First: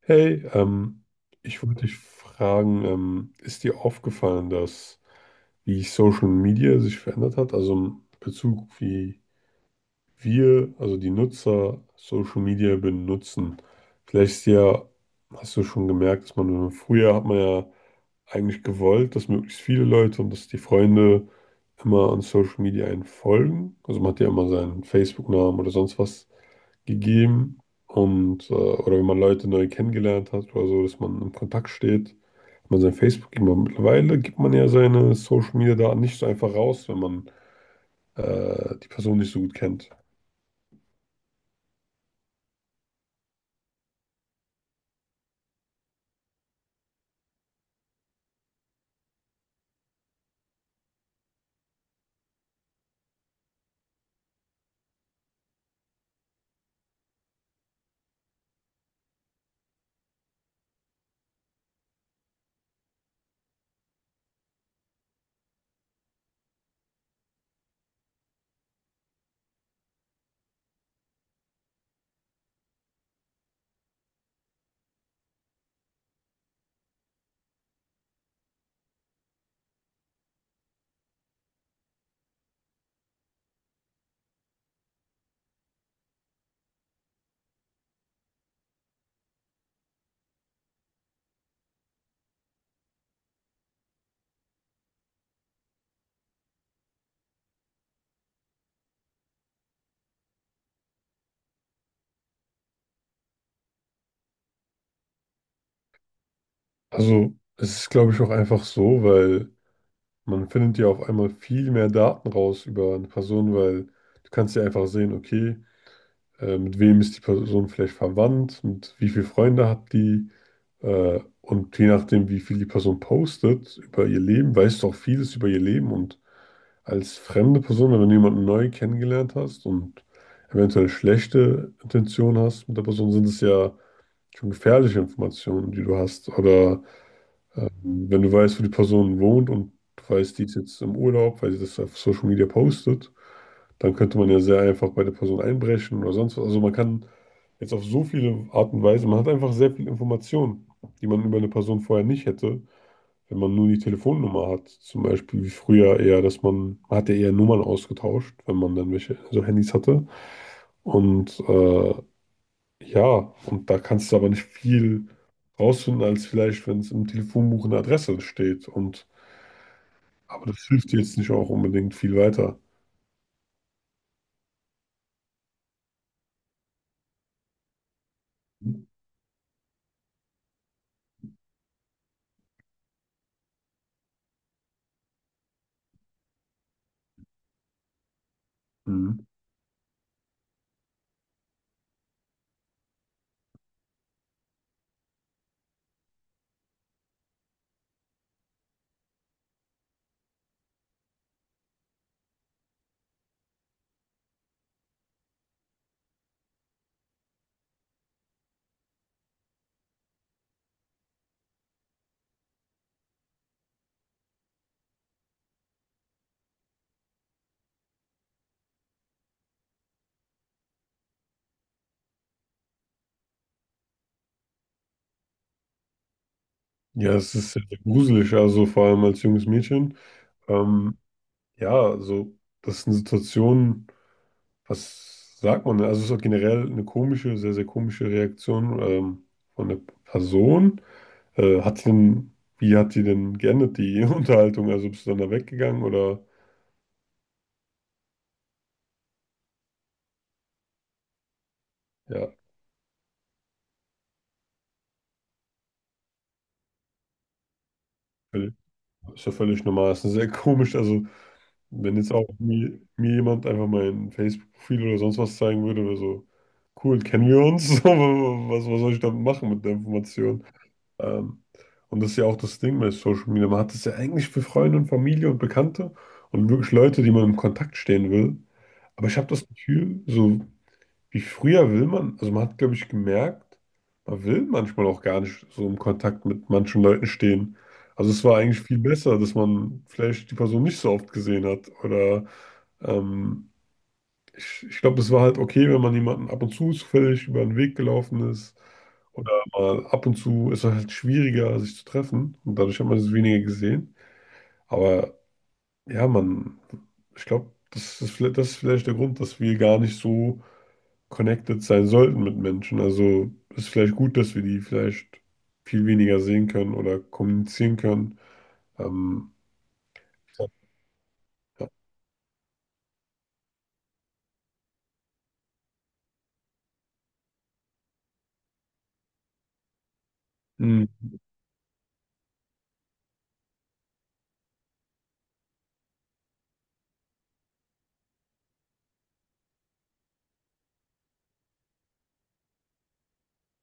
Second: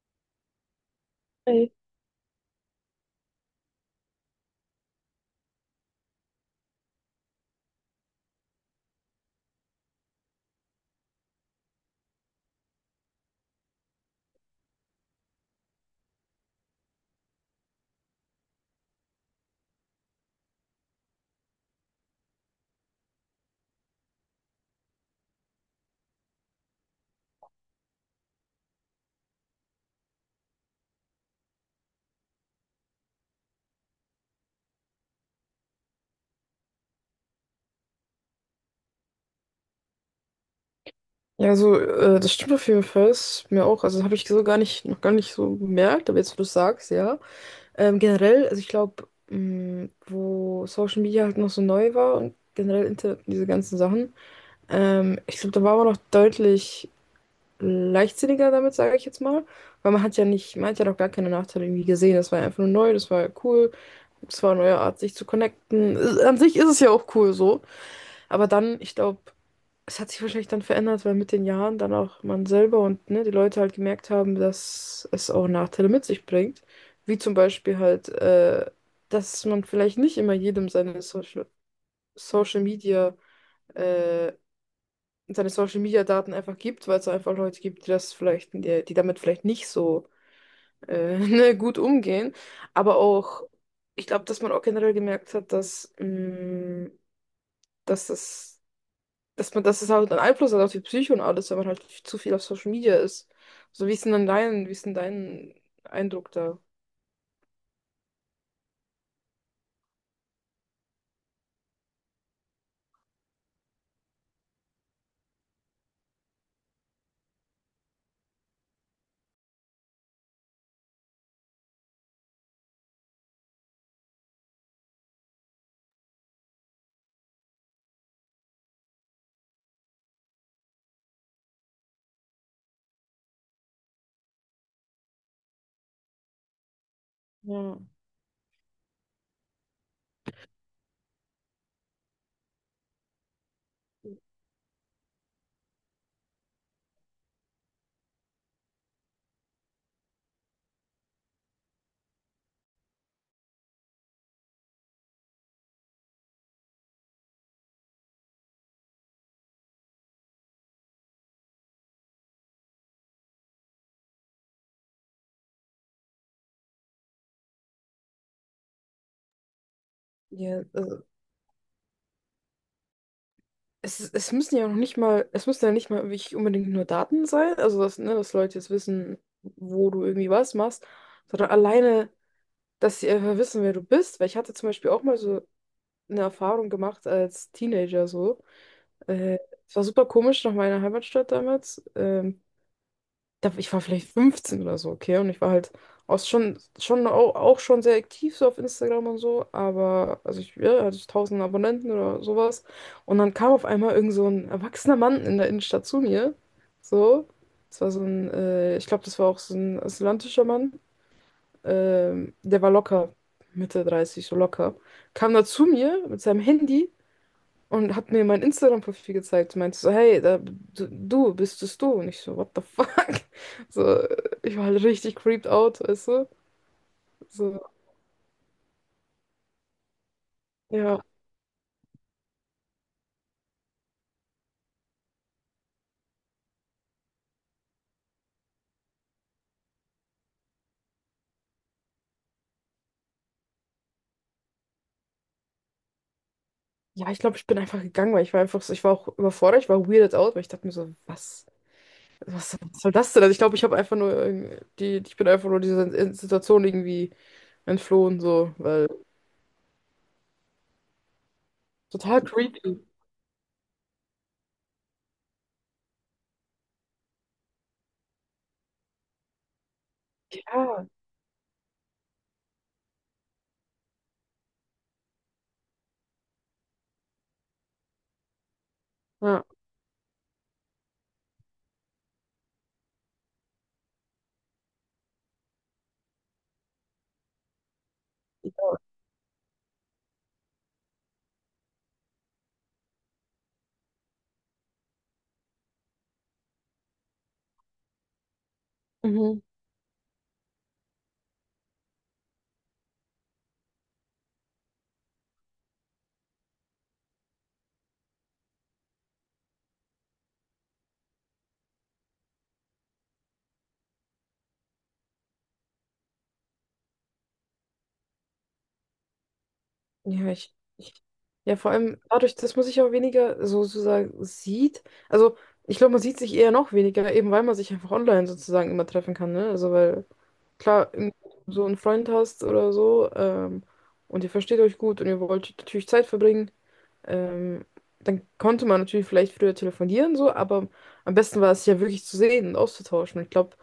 Hey, ich Ey. wollte dich fragen, ist dir aufgefallen, dass wie Social Media sich verändert hat, also im Bezug wie wir, also die Nutzer, Social Media benutzen? Vielleicht ist ja, hast du schon gemerkt, dass man früher hat man ja eigentlich gewollt, dass möglichst viele Leute und dass die Freunde immer an Social Media einen folgen. Also man hat ja immer seinen Facebook-Namen oder sonst was gegeben und oder wenn man Leute neu kennengelernt hat oder so, dass man im Kontakt steht, wenn man sein Facebook immer mittlerweile gibt man ja seine Social Media Daten nicht so einfach raus, wenn man die Person nicht so gut kennt. Ja, also, das stimmt auf jeden Fall. Ist mir auch. Also, habe ich so gar nicht, noch gar nicht so bemerkt, aber jetzt, wo du es sagst, ja. Generell, also ich glaube, wo Social Media halt noch so neu war und generell Internet und diese ganzen Sachen, ich glaube, da war man noch deutlich leichtsinniger damit, sage ich jetzt mal. Weil man hat ja nicht, man hat ja noch gar keine Nachteile irgendwie gesehen. Das war ja einfach nur neu, das war ja cool, das war eine neue Art, sich zu connecten. An sich ist es ja auch cool so. Aber dann, ich glaube, es hat sich wahrscheinlich dann verändert, weil mit den Jahren dann auch man selber und, ne, die Leute halt gemerkt haben, dass es auch Nachteile mit sich bringt. Wie zum Beispiel halt, dass man vielleicht nicht immer jedem seine Social, Social Media, äh, seine Social Media Daten einfach gibt, weil es einfach Leute gibt, die das vielleicht, die damit vielleicht nicht so ne, gut umgehen. Aber auch, ich glaube, dass man auch generell gemerkt hat, dass, dass dass man, dass es halt einen Einfluss hat auf die Psyche und alles, wenn man halt zu viel auf Social Media ist. So, wie ist denn dann dein, wie ist denn dein Eindruck da? Also es ist glaube ich auch einfach so, weil man findet ja auf einmal viel mehr Daten raus über eine Person, weil du kannst ja einfach sehen, okay, mit wem ist die Person vielleicht verwandt, mit wie viele Freunde hat die. Und je nachdem, wie viel die Person postet über ihr Leben, weißt du auch vieles über ihr Leben. Und als fremde Person, wenn du jemanden neu kennengelernt hast und eventuell schlechte Intentionen hast mit der Person, sind es ja schon gefährliche Informationen, die du hast. Oder Ja, wenn du weißt, wo die Person wohnt und du weißt, die ist jetzt im Urlaub, weil sie das auf Social Media postet, dann könnte man ja sehr einfach bei der Person einbrechen oder sonst was. Also man kann jetzt auf so viele Art und Weise, man hat einfach sehr viel Information, die man über eine Person vorher nicht hätte, wenn man nur die Telefonnummer hat. Zum Beispiel wie früher eher, dass man hat ja eher Nummern ausgetauscht, wenn man dann welche, so Handys hatte. Und ja, und da kannst du aber nicht viel rausfinden, als vielleicht, wenn es im Telefonbuch eine Adresse steht. Und, aber das ja, hilft dir also, jetzt nicht auch unbedingt viel weiter. es, es müssen ja noch nicht mal, es müssen ja nicht mal wirklich unbedingt nur Daten sein, also dass, ne, dass Leute jetzt wissen, wo du irgendwie was machst, sondern alleine, dass sie einfach wissen, wer du bist. Weil ich hatte zum Beispiel auch mal so eine Erfahrung gemacht als Teenager so. Mhm. Äh, Es war super komisch nach meiner Heimatstadt damals. Da, ich war vielleicht 15 oder so, okay? Und ich war halt auch schon, auch schon sehr aktiv so auf Instagram und so, aber also ich ja, hatte ich 1000 Abonnenten oder sowas. Und dann kam auf einmal irgend so ein erwachsener Mann in der Innenstadt zu mir. So, das war so ein, ich glaube, das war auch so ein asylantischer Mann. Der war locker Mitte 30, so locker. Kam da zu mir mit seinem Handy und hat mir mein Instagram-Profil gezeigt und meinte so, hey, da, du bist es, du. Und ich so, what the fuck? So, ich war halt richtig creeped out, weißt du? Ja, es ist sehr, So, sehr gruselig, also vor allem als junges Mädchen. Ähm, ja. ja, also das ist eine Situation, was sagt man denn? Also es ist auch generell eine komische, sehr, sehr komische Reaktion, von der Person. Hat die denn, wie hat die denn geendet, die Unterhaltung? Also bist du dann da weggegangen oder Ja, ich glaube, ich bin einfach gegangen, weil ich war einfach so, ich war auch überfordert, ich war weirded out, weil ich dachte mir so, was, ja. Was soll das denn? Also ich glaube, ich habe einfach nur ich bin einfach nur dieser Situation irgendwie entflohen, so, weil Ist ja völlig normal. Ist ja sehr komisch. Also, wenn jetzt total auch mir, creepy. mir jemand einfach mein Facebook-Profil oder sonst was zeigen würde, wäre so, cool, kennen wir uns? So, was, was soll ich damit machen mit der Information? Ja. Ähm, und das ist ja auch das Ding bei Social Media. Man hat es ja eigentlich für Freunde und Familie und Bekannte und wirklich Leute, die man im Kontakt stehen will. Aber ich habe Ja. das Gefühl, so wie früher will man, also man hat, glaube ich, gemerkt, man will manchmal auch gar nicht so im Kontakt mit manchen Leuten stehen. Also es war eigentlich viel besser, dass man vielleicht die Person nicht so oft gesehen hat. Oder ähm, ich glaube, es war halt okay, wenn man jemanden ab und zu zufällig über den Weg gelaufen ist. Oder Mhm. mal ab und zu ist es halt schwieriger, sich zu treffen. Und dadurch hat man es weniger gesehen. Aber ja, man, ich glaube, das ist vielleicht, das ist vielleicht der Grund, dass wir gar nicht so connected sein sollten mit Menschen. Also ist vielleicht gut, dass wir die vielleicht viel weniger sehen können oder kommunizieren können. Ähm, Ja, ja. Ich, ja, vor allem dadurch, dass man sich auch weniger so sozusagen sieht. Also, ich glaube, man sieht sich eher noch weniger, eben weil man sich einfach online sozusagen immer treffen kann, ne? Also, weil, Hm. klar, wenn du so einen Freund hast oder so, und ihr versteht euch gut und ihr wollt natürlich Zeit verbringen, ähm, dann konnte man natürlich vielleicht früher telefonieren, so, aber am besten war es ja wirklich zu sehen und auszutauschen. Und ich glaube,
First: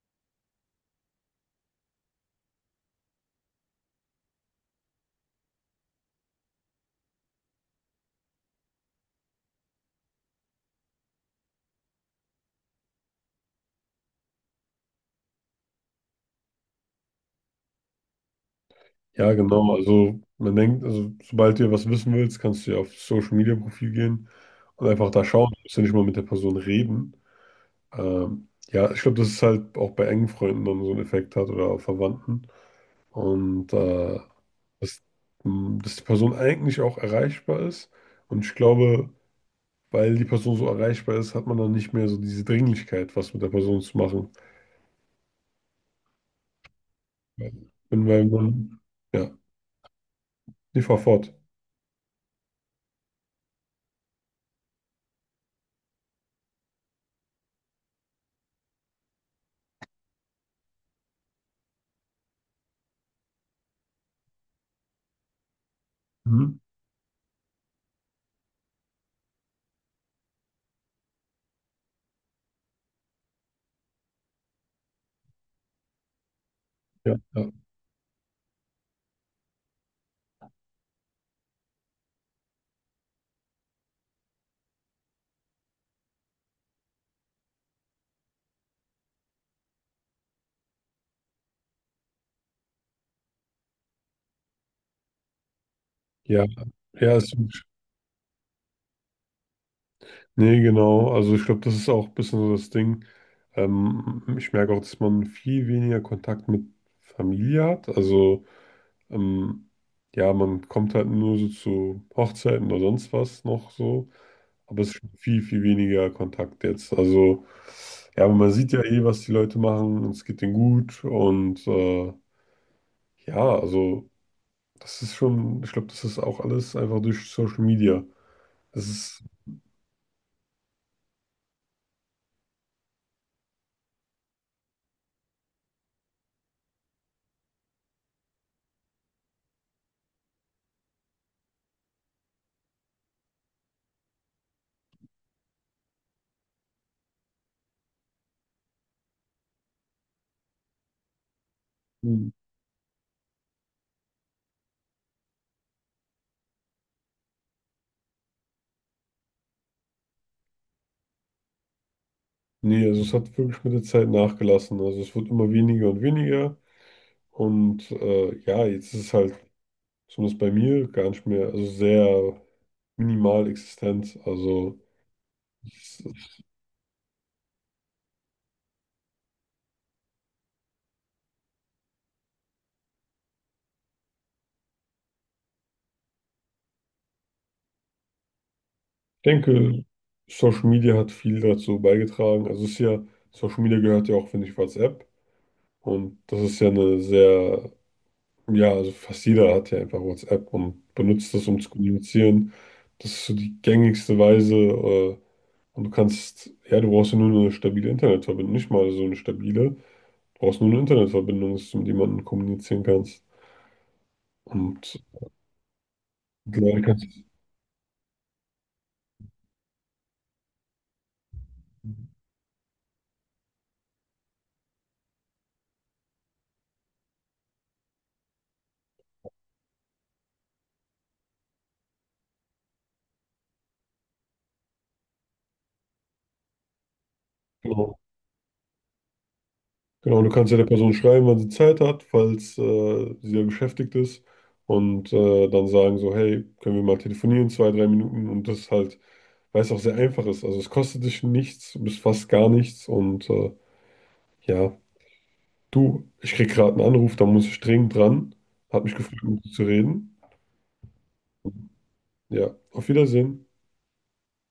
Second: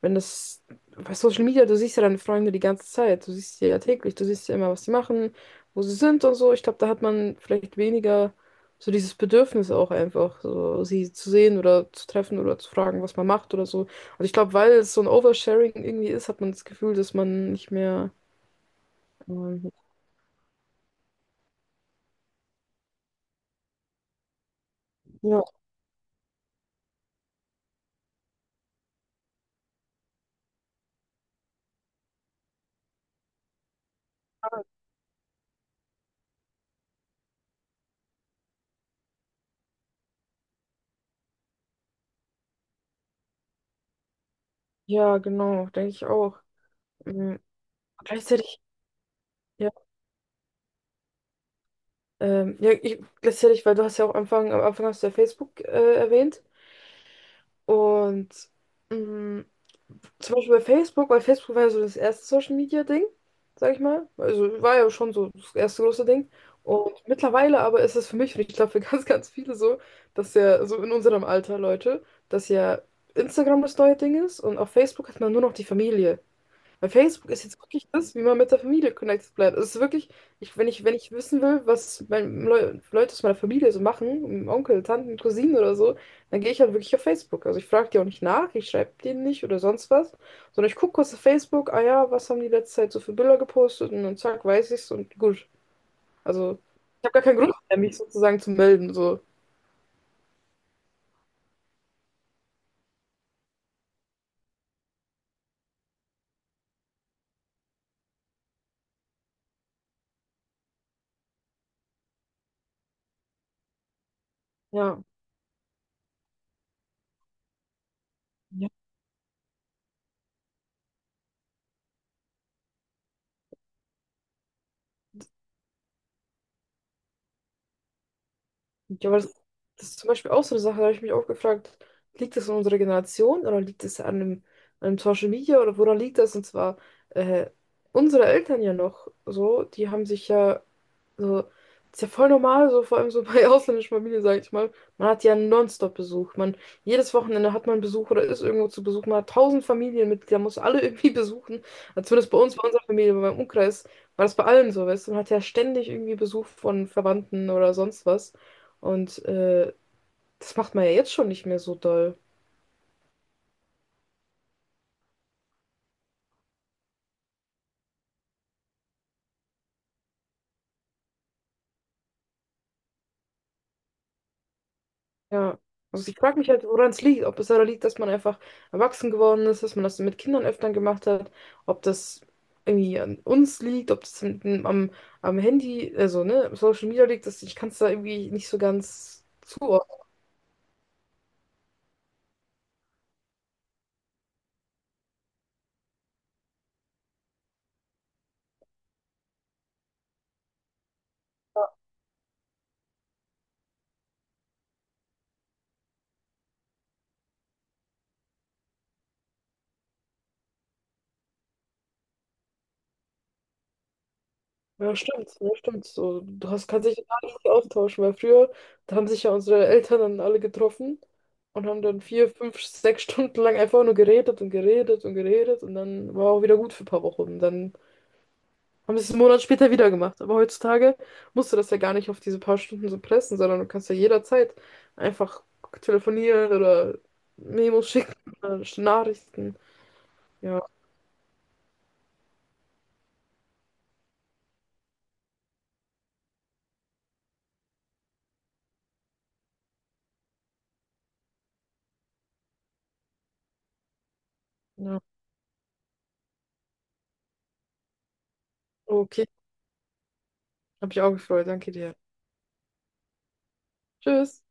wenn das bei Social Media, du siehst ja deine Freunde die ganze Zeit, du siehst sie ja täglich, du siehst ja immer, was sie machen, wo sie sind und so. Ich glaube, da hat man vielleicht weniger so dieses Bedürfnis auch einfach, so sie zu sehen oder zu treffen oder zu fragen, was man macht oder so. Und ich glaube, weil es so ein Oversharing irgendwie ist, hat man das Gefühl, dass man nicht mehr. Ja, Ähm, genau. Also man denkt, also sobald du was wissen willst, kannst du ja auf das Social Media Profil gehen und einfach da ja, schauen. Du musst ja nicht mal mit der Person reden. Ja, ich glaube, das ist halt auch bei engen Freunden dann so einen Effekt hat oder auch Verwandten. Und dass, dass die Person eigentlich auch erreichbar ist. Und ich glaube, weil die Person so erreichbar ist, hat man dann nicht mehr so diese Dringlichkeit, was mit der Person zu machen. ja, genau, denke ich auch. Ähm, Und weil Gleichzeitig. man, ja, die fahr fort. Ja, ich, gleichzeitig, weil du hast ja auch am Anfang hast du ja Facebook erwähnt. Und, mh, zum Beispiel bei Facebook, weil Facebook war ja so das erste Social Media Ding, sag ich mal. Also war ja schon so das erste große Ding. Mhm. Und mittlerweile aber ist es für mich, und ich glaube für ganz, ganz viele so, dass ja so in unserem Alter Leute, dass ja Instagram das neue Ding ist und auf Facebook hat man nur noch die Familie. Weil Ja, Facebook ist ja, jetzt wirklich das, wie man mit der Familie connected bleibt. Es ist wirklich, ich, wenn ich, wenn ich wissen will, was mein, Leute aus meiner Familie so machen, um Onkel, Tanten, Cousinen oder so, dann gehe ich halt wirklich auf Facebook. Also ich frage die auch nicht nach, ich schreibe denen nicht oder sonst was, sondern ich gucke kurz auf Facebook, ah ja, was haben die letzte Zeit so für Bilder gepostet und dann zack, weiß ich's und gut. ja, Also ich habe ja, gar ist, keinen Grund mehr, mich sozusagen zu melden. So. nee, genau. Also ich glaube, das ist auch ein bisschen so das Ding. Ich merke auch, dass man viel weniger Kontakt mit Familie hat. Also ähm, ja, man kommt halt nur so zu Hochzeiten oder sonst was noch so. Aber es ist Ja. schon viel, viel weniger Kontakt jetzt. Also, ja, aber man sieht ja eh, was die Leute machen und es geht denen gut. Und ja, also, das ist schon, ich glaube, das ist auch alles einfach durch Social Media. Das Ja, aber ist, das, das ist zum Beispiel auch so eine Sache, da habe ich mich auch gefragt, liegt das an unserer Generation oder liegt es an einem Social Media oder woran liegt das? Und zwar äh, unsere Eltern ja noch so, die haben sich ja so, das ist ja voll normal, so vor allem so bei ausländischen Familien, sage ich mal. Man hat ja nonstop Besuch. Man, jedes Wochenende hat man Besuch oder ist irgendwo zu Besuch. Man hat tausend Familienmitglieder, muss alle irgendwie besuchen. Also zumindest bei uns, bei unserer Familie, bei meinem Umkreis, war das bei allen so, weißt du. Man hat ja ständig irgendwie Besuch von Verwandten oder sonst was. Und das macht man ja jetzt schon nicht mehr so doll. nee, also es hat wirklich mit der Zeit nachgelassen. Also, es wird immer weniger und weniger. Und ja, jetzt ist es halt, zumindest bei mir, gar nicht mehr, also sehr minimal existent. Also, Ja, es, also ich frage mich halt, woran es liegt. Ob es daran liegt, dass man einfach erwachsen geworden ist, dass man das mit Kindern öfter gemacht hat, ob das irgendwie an uns liegt, ob das am, am Handy, also, ne, Social Media liegt, dass ich kann es da irgendwie nicht so ich ganz denke, zuordnen. Social Media hat viel dazu beigetragen. Also es ist ja, Social Media gehört ja auch, finde ich, WhatsApp. Und das ist ja eine sehr, ja, also fast jeder hat ja einfach WhatsApp und benutzt das, um zu kommunizieren. Das ist so die gängigste Weise. Äh, und du kannst, ja, du brauchst ja nur eine stabile Internetverbindung, nicht mal so eine stabile. Du brauchst nur eine Internetverbindung, dass du mit jemandem kommunizieren kannst. Ja, Und stimmt, ja, stimmt. So, du hast, mittlerweile kannst dich kannst gar nicht so austauschen, weil früher, da haben sich ja unsere Eltern dann alle getroffen und haben dann 4, 5, 6 Stunden lang einfach nur geredet und geredet und geredet und dann war auch wieder gut für ein paar Wochen. Dann haben das 1 Monat später wieder gemacht. Aber heutzutage musst du das ja gar nicht auf diese paar Stunden so pressen, sondern du kannst ja jederzeit einfach telefonieren oder Memos du, schicken oder Nachrichten. genau, du kannst ja Ja, der Person schreiben, wann sie Zeit hat, falls sie ja beschäftigt ist. Und dann sagen so, hey, können wir mal telefonieren, 2, 3 Minuten. Und das halt, weil es auch sehr einfach ist. Also es kostet dich nichts, du bist fast gar nichts. Und ja, ja. du, ich krieg gerade einen Anruf, da muss ich dringend dran. Hat mich gefreut, Okay. mit dir zu reden. Hab ich auch gefreut. Danke dir. Ja, auf Wiedersehen. Tschüss.